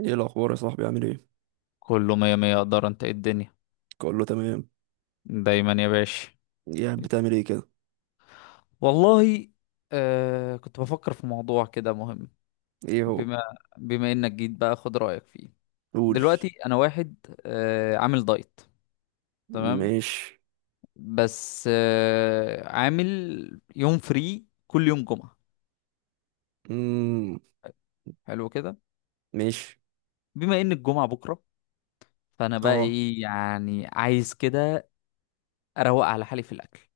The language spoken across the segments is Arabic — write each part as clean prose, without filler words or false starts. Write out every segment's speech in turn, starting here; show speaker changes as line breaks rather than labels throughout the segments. ايه الاخبار يا صاحبي؟ عامل ايه؟
كله مية مية، اقدر، انت إيه الدنيا؟
اقول له تمام.
دايما يا باشا.
يا بتعمل ايه كده؟
والله. كنت بفكر في موضوع كده مهم.
ايه هو؟
بما بما انك جيت بقى، خد رأيك فيه.
قول.
دلوقتي انا واحد عامل دايت، تمام.
ماشي.
بس عامل يوم فري كل يوم جمعة.
امم
حلو كده.
ماشي.
بما ان الجمعة بكرة، فانا بقى
اه.
ايه يعني، عايز كده اروق على حالي في الاكل،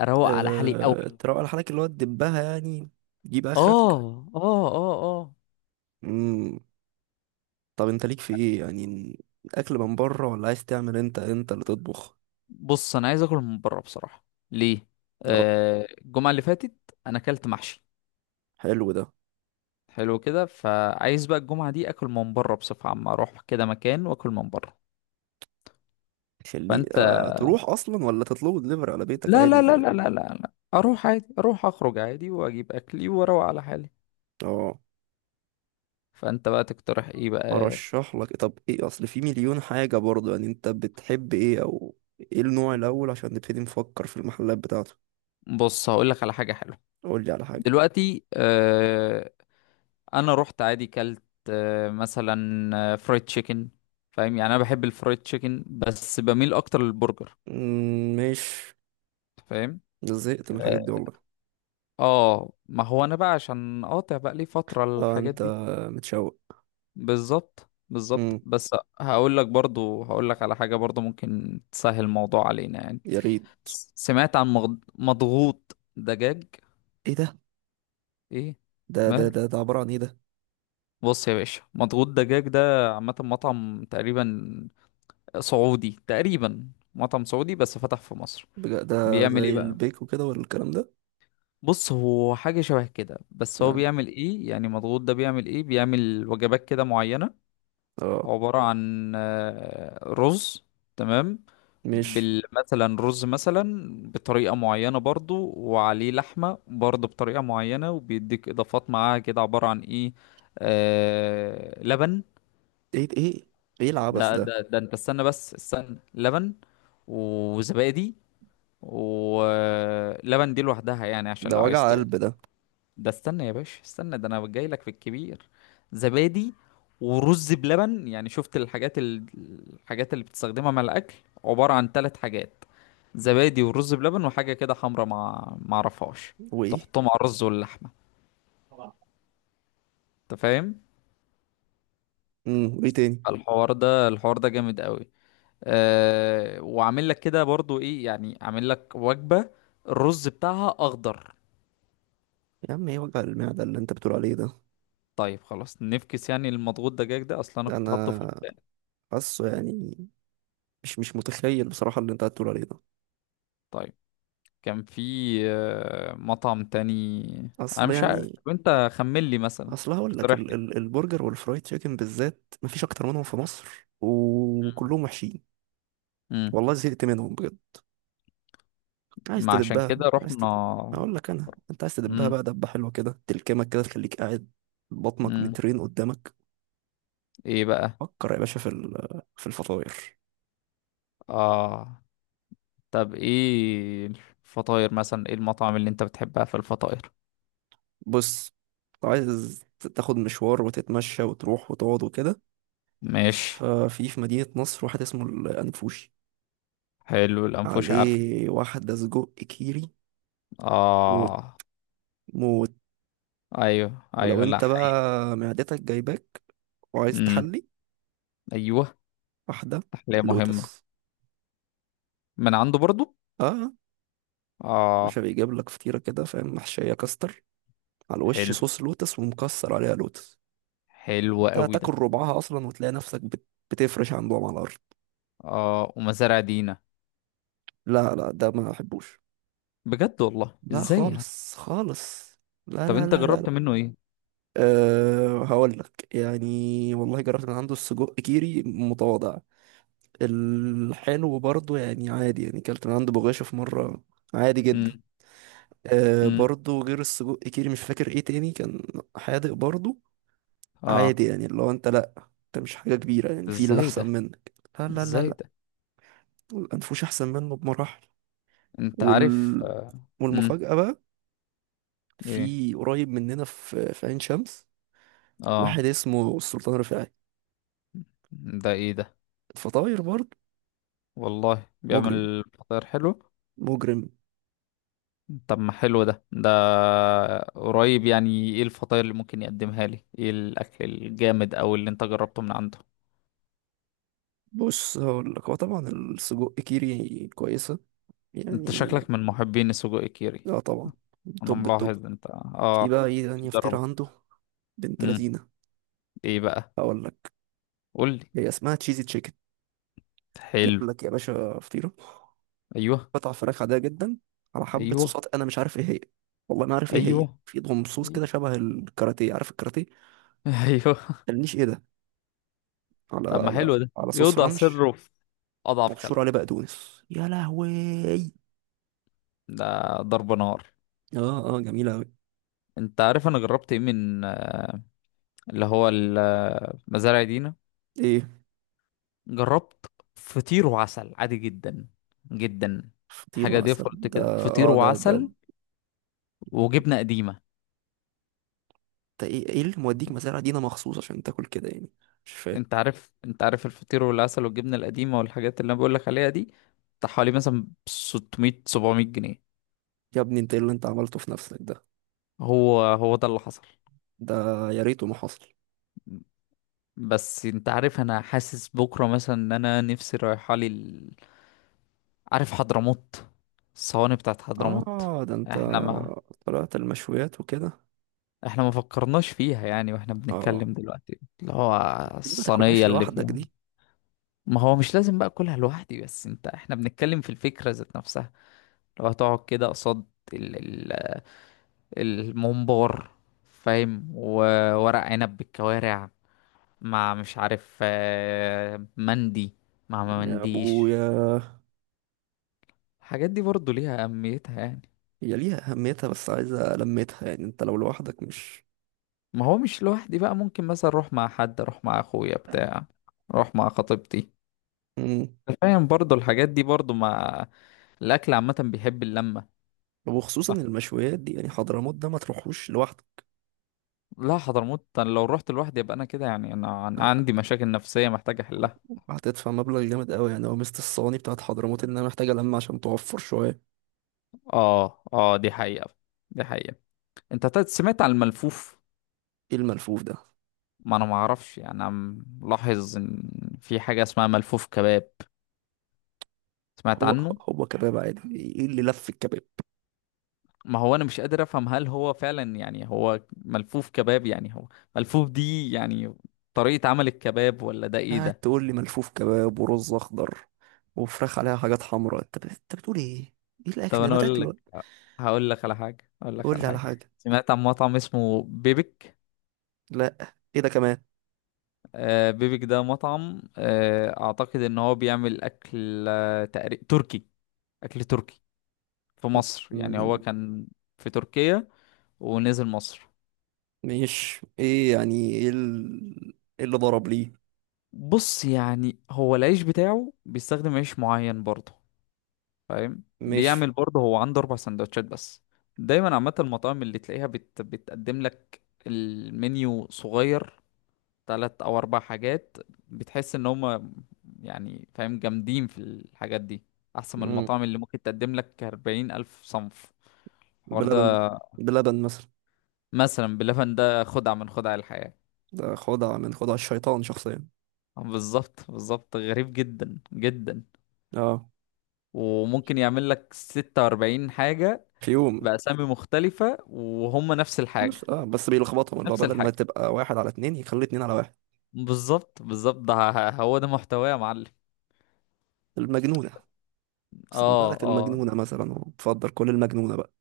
اروق على حالي قوي.
تروق على حالك اللي هو تدبها يعني. تجيب اخرك.
اه اه. اه اه.
امم طب انت ليك في ايه يعني؟ اكل من بره ولا عايز تعمل انت اللي تطبخ؟
بص، انا عايز اكل من بره بصراحه. ليه؟
اه،
الجمعه اللي فاتت انا اكلت محشي.
حلو ده.
حلو كده، فعايز بقى الجمعه دي اكل من بره بصفه عامه، اروح كده مكان واكل من بره.
خليه.
فانت،
تروح اصلا ولا تطلبه دليفري على بيتك؟
لا
عادي
لا لا
ازاي.
لا لا لا لا. اروح عادي، اروح اخرج عادي واجيب اكلي واروق على حالي.
اه.
فانت بقى تقترح ايه بقى؟
ارشح لك؟ طب ايه؟ اصل في مليون حاجة برضه. يعني انت بتحب ايه؟ او ايه النوع الاول عشان نبتدي نفكر في المحلات بتاعته؟
بص، هقول لك على حاجه حلوه.
قول لي على حاجة.
دلوقتي انا رحت عادي كلت مثلا فرايد تشيكن. فاهم يعني، انا بحب الفرايد تشيكن بس بميل اكتر للبرجر.
مش
فاهم.
زهقت من الحاجات دي والله.
اه، ما هو انا بقى عشان قاطع بقى لي فترة
اه،
الحاجات
انت
دي.
متشوق.
بالظبط بالظبط،
امم
بس هقول لك برضو، هقول لك على حاجة برضو ممكن تسهل الموضوع علينا يعني.
يا ريت.
سمعت عن مضغوط دجاج.
ايه ده
ايه؟
ده ده ده
ماله؟
ده عبارة عن ايه ده؟
بص يا باشا، مضغوط دجاج ده عامة مطعم تقريبا سعودي، تقريبا مطعم سعودي بس فتح في مصر.
بجد؟ ده
بيعمل ايه
زي
بقى؟
البيك وكده ولا الكلام ده؟
بص، هو حاجة شبه كده، بس هو
يعني
بيعمل ايه يعني؟ مضغوط ده بيعمل ايه؟ بيعمل وجبات كده معينة،
اه.
عبارة عن رز. تمام.
مش
بال مثلا رز مثلا بطريقة معينة برضو، وعليه لحمة برضو بطريقة معينة، وبيديك إضافات معاها كده، عبارة عن إيه؟ لبن.
ايه. ايه؟ ايه العبث
ده
ده؟
ده ده أنت استنى، بس استنى، لبن وزبادي، ولبن دي لوحدها يعني، عشان
ده
لو عايز
وجع قلب ده.
ده استنى يا باشا، استنى، ده انا جاي لك في الكبير. زبادي ورز بلبن، يعني شفت الحاجات الحاجات اللي بتستخدمها مع الاكل، عبارة عن ثلاث حاجات. زبادي ورز بلبن وحاجة كده حمرا مع ما اعرفهاش،
وايه؟
تحطهم على الرز واللحمة. انت فاهم؟
وايه تاني؟
الحوار ده، الحوار ده جامد قوي. أه، وعامل لك كده برضو ايه يعني؟ عامل لك وجبة الرز بتاعها اخضر.
يا عم ايه وجع المعدة اللي انت بتقول عليه ده؟
طيب خلاص، نفكس يعني المضغوط دجاج ده اصلا، انا كنت حاطه في
انا
البداية.
حاسه يعني. مش متخيل بصراحة اللي انت هتقول عليه ده.
طيب، كان في مطعم تاني. انا
اصل
مش عارف،
يعني.
وانت خمن لي مثلا.
اصل هقول لك
اقترح
ال
لي.
ال البرجر والفرايد تشيكن بالذات مفيش اكتر منهم في مصر، وكلهم وحشين.
امم.
والله زهقت منهم بجد. عايز
ما عشان
تدبها؟
كده
عايز
رحنا.
تدب. اقول لك انا، انت عايز تدبها
امم.
بقى دبة حلوة كده تلكمك كده تخليك قاعد بطنك
امم.
مترين قدامك.
ايه بقى؟
فكر يا باشا في في الفطاير.
اه. طب ايه الفطاير مثلا، ايه المطعم اللي انت بتحبها في الفطاير؟
بص، لو عايز تاخد مشوار وتتمشى وتروح وتقعد وكده،
ماشي.
ففي مدينة نصر واحد اسمه الأنفوشي،
حلو، الانفوش عارف.
عليه واحدة سجق كيري، موت.
اه.
موت.
ايوه
ولو
ايوه، لا
انت
حقيقة.
بقى معدتك جايباك وعايز
امم.
تحلي،
ايوه،
واحدة
تحلية مهمة.
لوتس.
من عنده برضو.
اه، مش
اه.
بيجيب لك فطيرة كده فاهم، محشية كاستر، على الوش
حلو،
صوص لوتس، ومكسر عليها لوتس.
حلو
انت
قوي
هتاكل
ده.
ربعها اصلا وتلاقي نفسك بتفرش عندهم على الارض.
اه، ومزارع دينا.
لا لا، ده ما احبوش.
بجد والله،
لا،
ازاي يعني؟
خالص خالص. لا
طب
لا
انت
لا لا
جربت
لا.
منه ايه؟
أه هقول لك يعني، والله جربت من عنده السجق كيري، متواضع. الحلو برضو يعني عادي، يعني كلت من عند بغاشة في مرة، عادي جدا.
امم. امم.
برضو غير السجق كيري مش فاكر ايه تاني كان، حادق برضو،
اه.
عادي يعني. اللي هو انت لأ، انت مش حاجة كبيرة يعني، في اللي
ازاي ده؟
أحسن منك. لا لا لا
ازاي
لا،
ده؟
الأنفوش أحسن منه بمراحل.
انت عارف
وال...
امم.
والمفاجأة بقى
ايه؟
في قريب مننا في عين شمس،
اه.
واحد اسمه السلطان رفاعي.
ده ايه ده؟
الفطاير برضو،
والله
مجرم.
بيعمل فطاير حلو؟
مجرم.
طب ما حلو ده، ده قريب يعني، ايه الفطاير اللي ممكن يقدمها لي، ايه الاكل الجامد او اللي انت جربته من عنده؟
بص هقول لك، هو طبعا السجق كيري كويسة
انت
يعني.
شكلك من محبين السجق كيري.
لا طبعا،
انا
توب التوب.
ملاحظ انت
في
اه.
بقى ايه تانية فطيرة
بتجربه.
عنده؟ بنت
امم.
لذينة.
ايه بقى؟
هقول لك،
قول لي.
هي اسمها تشيزي تشيكن،
حلو.
جايب لك يا باشا فطيرة
ايوه
قطع فراخ عادية جدا، على حبة
ايوه.
صوصات انا مش عارف ايه هي. والله ما عارف ايه هي،
ايوه
في ضم صوص
ايوه
كده شبه الكاراتيه، عارف الكاراتيه؟
ايوه.
قالنيش ايه ده، على
طب ما
على
حلو ده،
على صوص
يوضع
رانش،
سره في اضعف
مبشور
خلقه.
عليه بقدونس. يا لهوي.
ده ضرب نار.
اه اه، جميلة اوي.
انت عارف انا جربت ايه من اللي هو مزارع دينا؟
ايه
جربت فطير وعسل عادي جدا، جدا.
فطيرة
حاجه
مثلا
ديفولت
ده؟
كده، فطير
اه، ده
وعسل وجبنه قديمه.
ده ايه؟ ايه اللي موديك مزارع دينا مخصوص عشان تاكل كده يعني؟ مش فاهم.
انت عارف، انت عارف الفطير والعسل والجبنه القديمه والحاجات اللي انا بقول لك عليها دي بتاع حوالي مثلا 600 700 جنيه.
يا ابني انت ايه اللي انت عملته في نفسك ده؟
هو هو ده اللي حصل.
ده يا ريته ما حصل.
بس انت عارف، انا حاسس بكرة مثلا ان انا نفسي رايحة لي عارف حضرموت، الصواني بتاعت حضرموت.
اه ده انت
احنا ما
طلعت المشويات وكده.
احنا ما فكرناش فيها يعني، واحنا
اه،
بنتكلم دلوقتي اللي هو
بس دي ما
الصينية
تاكلهاش
اللي
لوحدك
فيها.
دي.
ما هو مش لازم بقى اكلها لوحدي، بس انت، احنا بنتكلم في الفكرة ذات نفسها. لو هتقعد كده قصاد ال... ال... الممبار، فاهم، وورق عنب بالكوارع، مع مش عارف مندي مع ما
يا
منديش.
ابويا،
الحاجات دي برضه ليها أهميتها يعني.
هي ليها اهميتها بس عايزه لمتها يعني، انت لو لوحدك مش.
ما هو مش لوحدي بقى، ممكن مثلا أروح مع حد، أروح مع أخويا بتاع، أروح مع خطيبتي.
مم.
أنت فاهم برضه الحاجات دي برضه مع الأكل عامة، بيحب اللمة.
وخصوصا
ف-
المشويات دي، يعني حضرموت ده ما تروحوش لوحدك.
لا حضرموت أنا لو رحت لوحدي يبقى أنا كده يعني، أنا عندي مشاكل نفسية محتاج أحلها.
هتدفع مبلغ جامد قوي يعني. هو مست الصواني بتاعت حضرموت انها محتاجه لمه عشان توفر شويه.
آه آه، دي حقيقة، دي حقيقة. أنت سمعت عن الملفوف؟
ايه الملفوف ده؟
ما أنا معرفش يعني، أنا ملاحظ إن في حاجة اسمها ملفوف كباب. سمعت
هو،
عنه؟
هو كباب عادي، ايه اللي لف الكباب؟
ما هو انا مش قادر افهم، هل هو فعلا يعني هو ملفوف كباب، يعني هو ملفوف دي يعني طريقة عمل الكباب، ولا ده ايه
قاعد
ده؟
تقول لي ملفوف كباب، ورز اخضر، وفراخ عليها حاجات حمراء، انت بتقول ايه؟ ايه
طب
الاكل ده،
انا
ما
اقول
تاكله؟
لك، هقول لك على حاجة، هقول لك
قول
على
لي على
حاجة.
حاجه.
سمعت عن مطعم اسمه بيبك؟
لا ايه ده كمان؟
بيبك ده مطعم، اعتقد ان هو بيعمل اكل تركي. اكل تركي في مصر يعني، هو
م-
كان في تركيا ونزل مصر.
مش ايه يعني، ايه إيه اللي ضرب ليه؟
بص يعني، هو العيش بتاعه بيستخدم عيش معين برضه. فاهم
مش.
بيعمل برضه، هو عنده 4 سندوتشات بس. دايما عامه المطاعم اللي تلاقيها بتقدم لك المنيو صغير، تلات او 4 حاجات. بتحس ان هم يعني فاهم جامدين في الحاجات دي، احسن من
م-
المطاعم اللي ممكن تقدم لك 40,000 صنف. الحوار ده،
بلبن. بلبن مثلا
مثلا بلبن ده خدعة من خدع الحياة.
ده خدعه من خدع الشيطان شخصيا.
بالظبط بالظبط، غريب جدا جدا.
اه،
وممكن يعمل لك 46 حاجة
في يوم.
بأسامي مختلفة وهم نفس
بس
الحاجة،
اه، بس بيلخبطهم، اللي هو
نفس
بدل ما
الحاجة.
تبقى واحد على اتنين يخلي اتنين على واحد.
بالظبط بالظبط، ده هو ده محتواه يا معلم.
المجنونه. سمها
اه
لك
اه.
المجنونه مثلا وتفضل كل المجنونه بقى.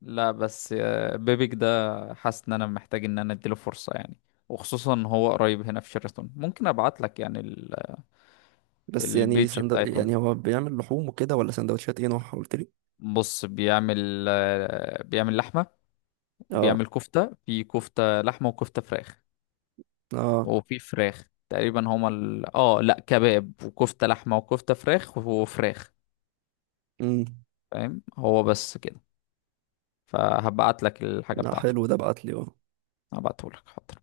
لا بس بيبيك ده حاسس ان انا محتاج ان انا اديله فرصة يعني، وخصوصا ان هو قريب هنا في شيراتون، ممكن ابعت لك يعني
بس يعني
البيج بتاعتهم.
يعني هو بيعمل لحوم وكده ولا سندوتشات؟ ايه نوعها قلت لي؟
بص بيعمل بيعمل لحمة،
اه
بيعمل كفتة. في كفتة لحمة وكفتة فراخ،
اه.
وفي فراخ تقريبا، هما ال... اه لا كباب وكفتة لحمة وكفتة فراخ وفراخ.
امم
فاهم هو بس كده. فهبعت لك الحاجة
لا
بتاعته.
حلو ده، بعت لي.
هبعته لك، حاضر.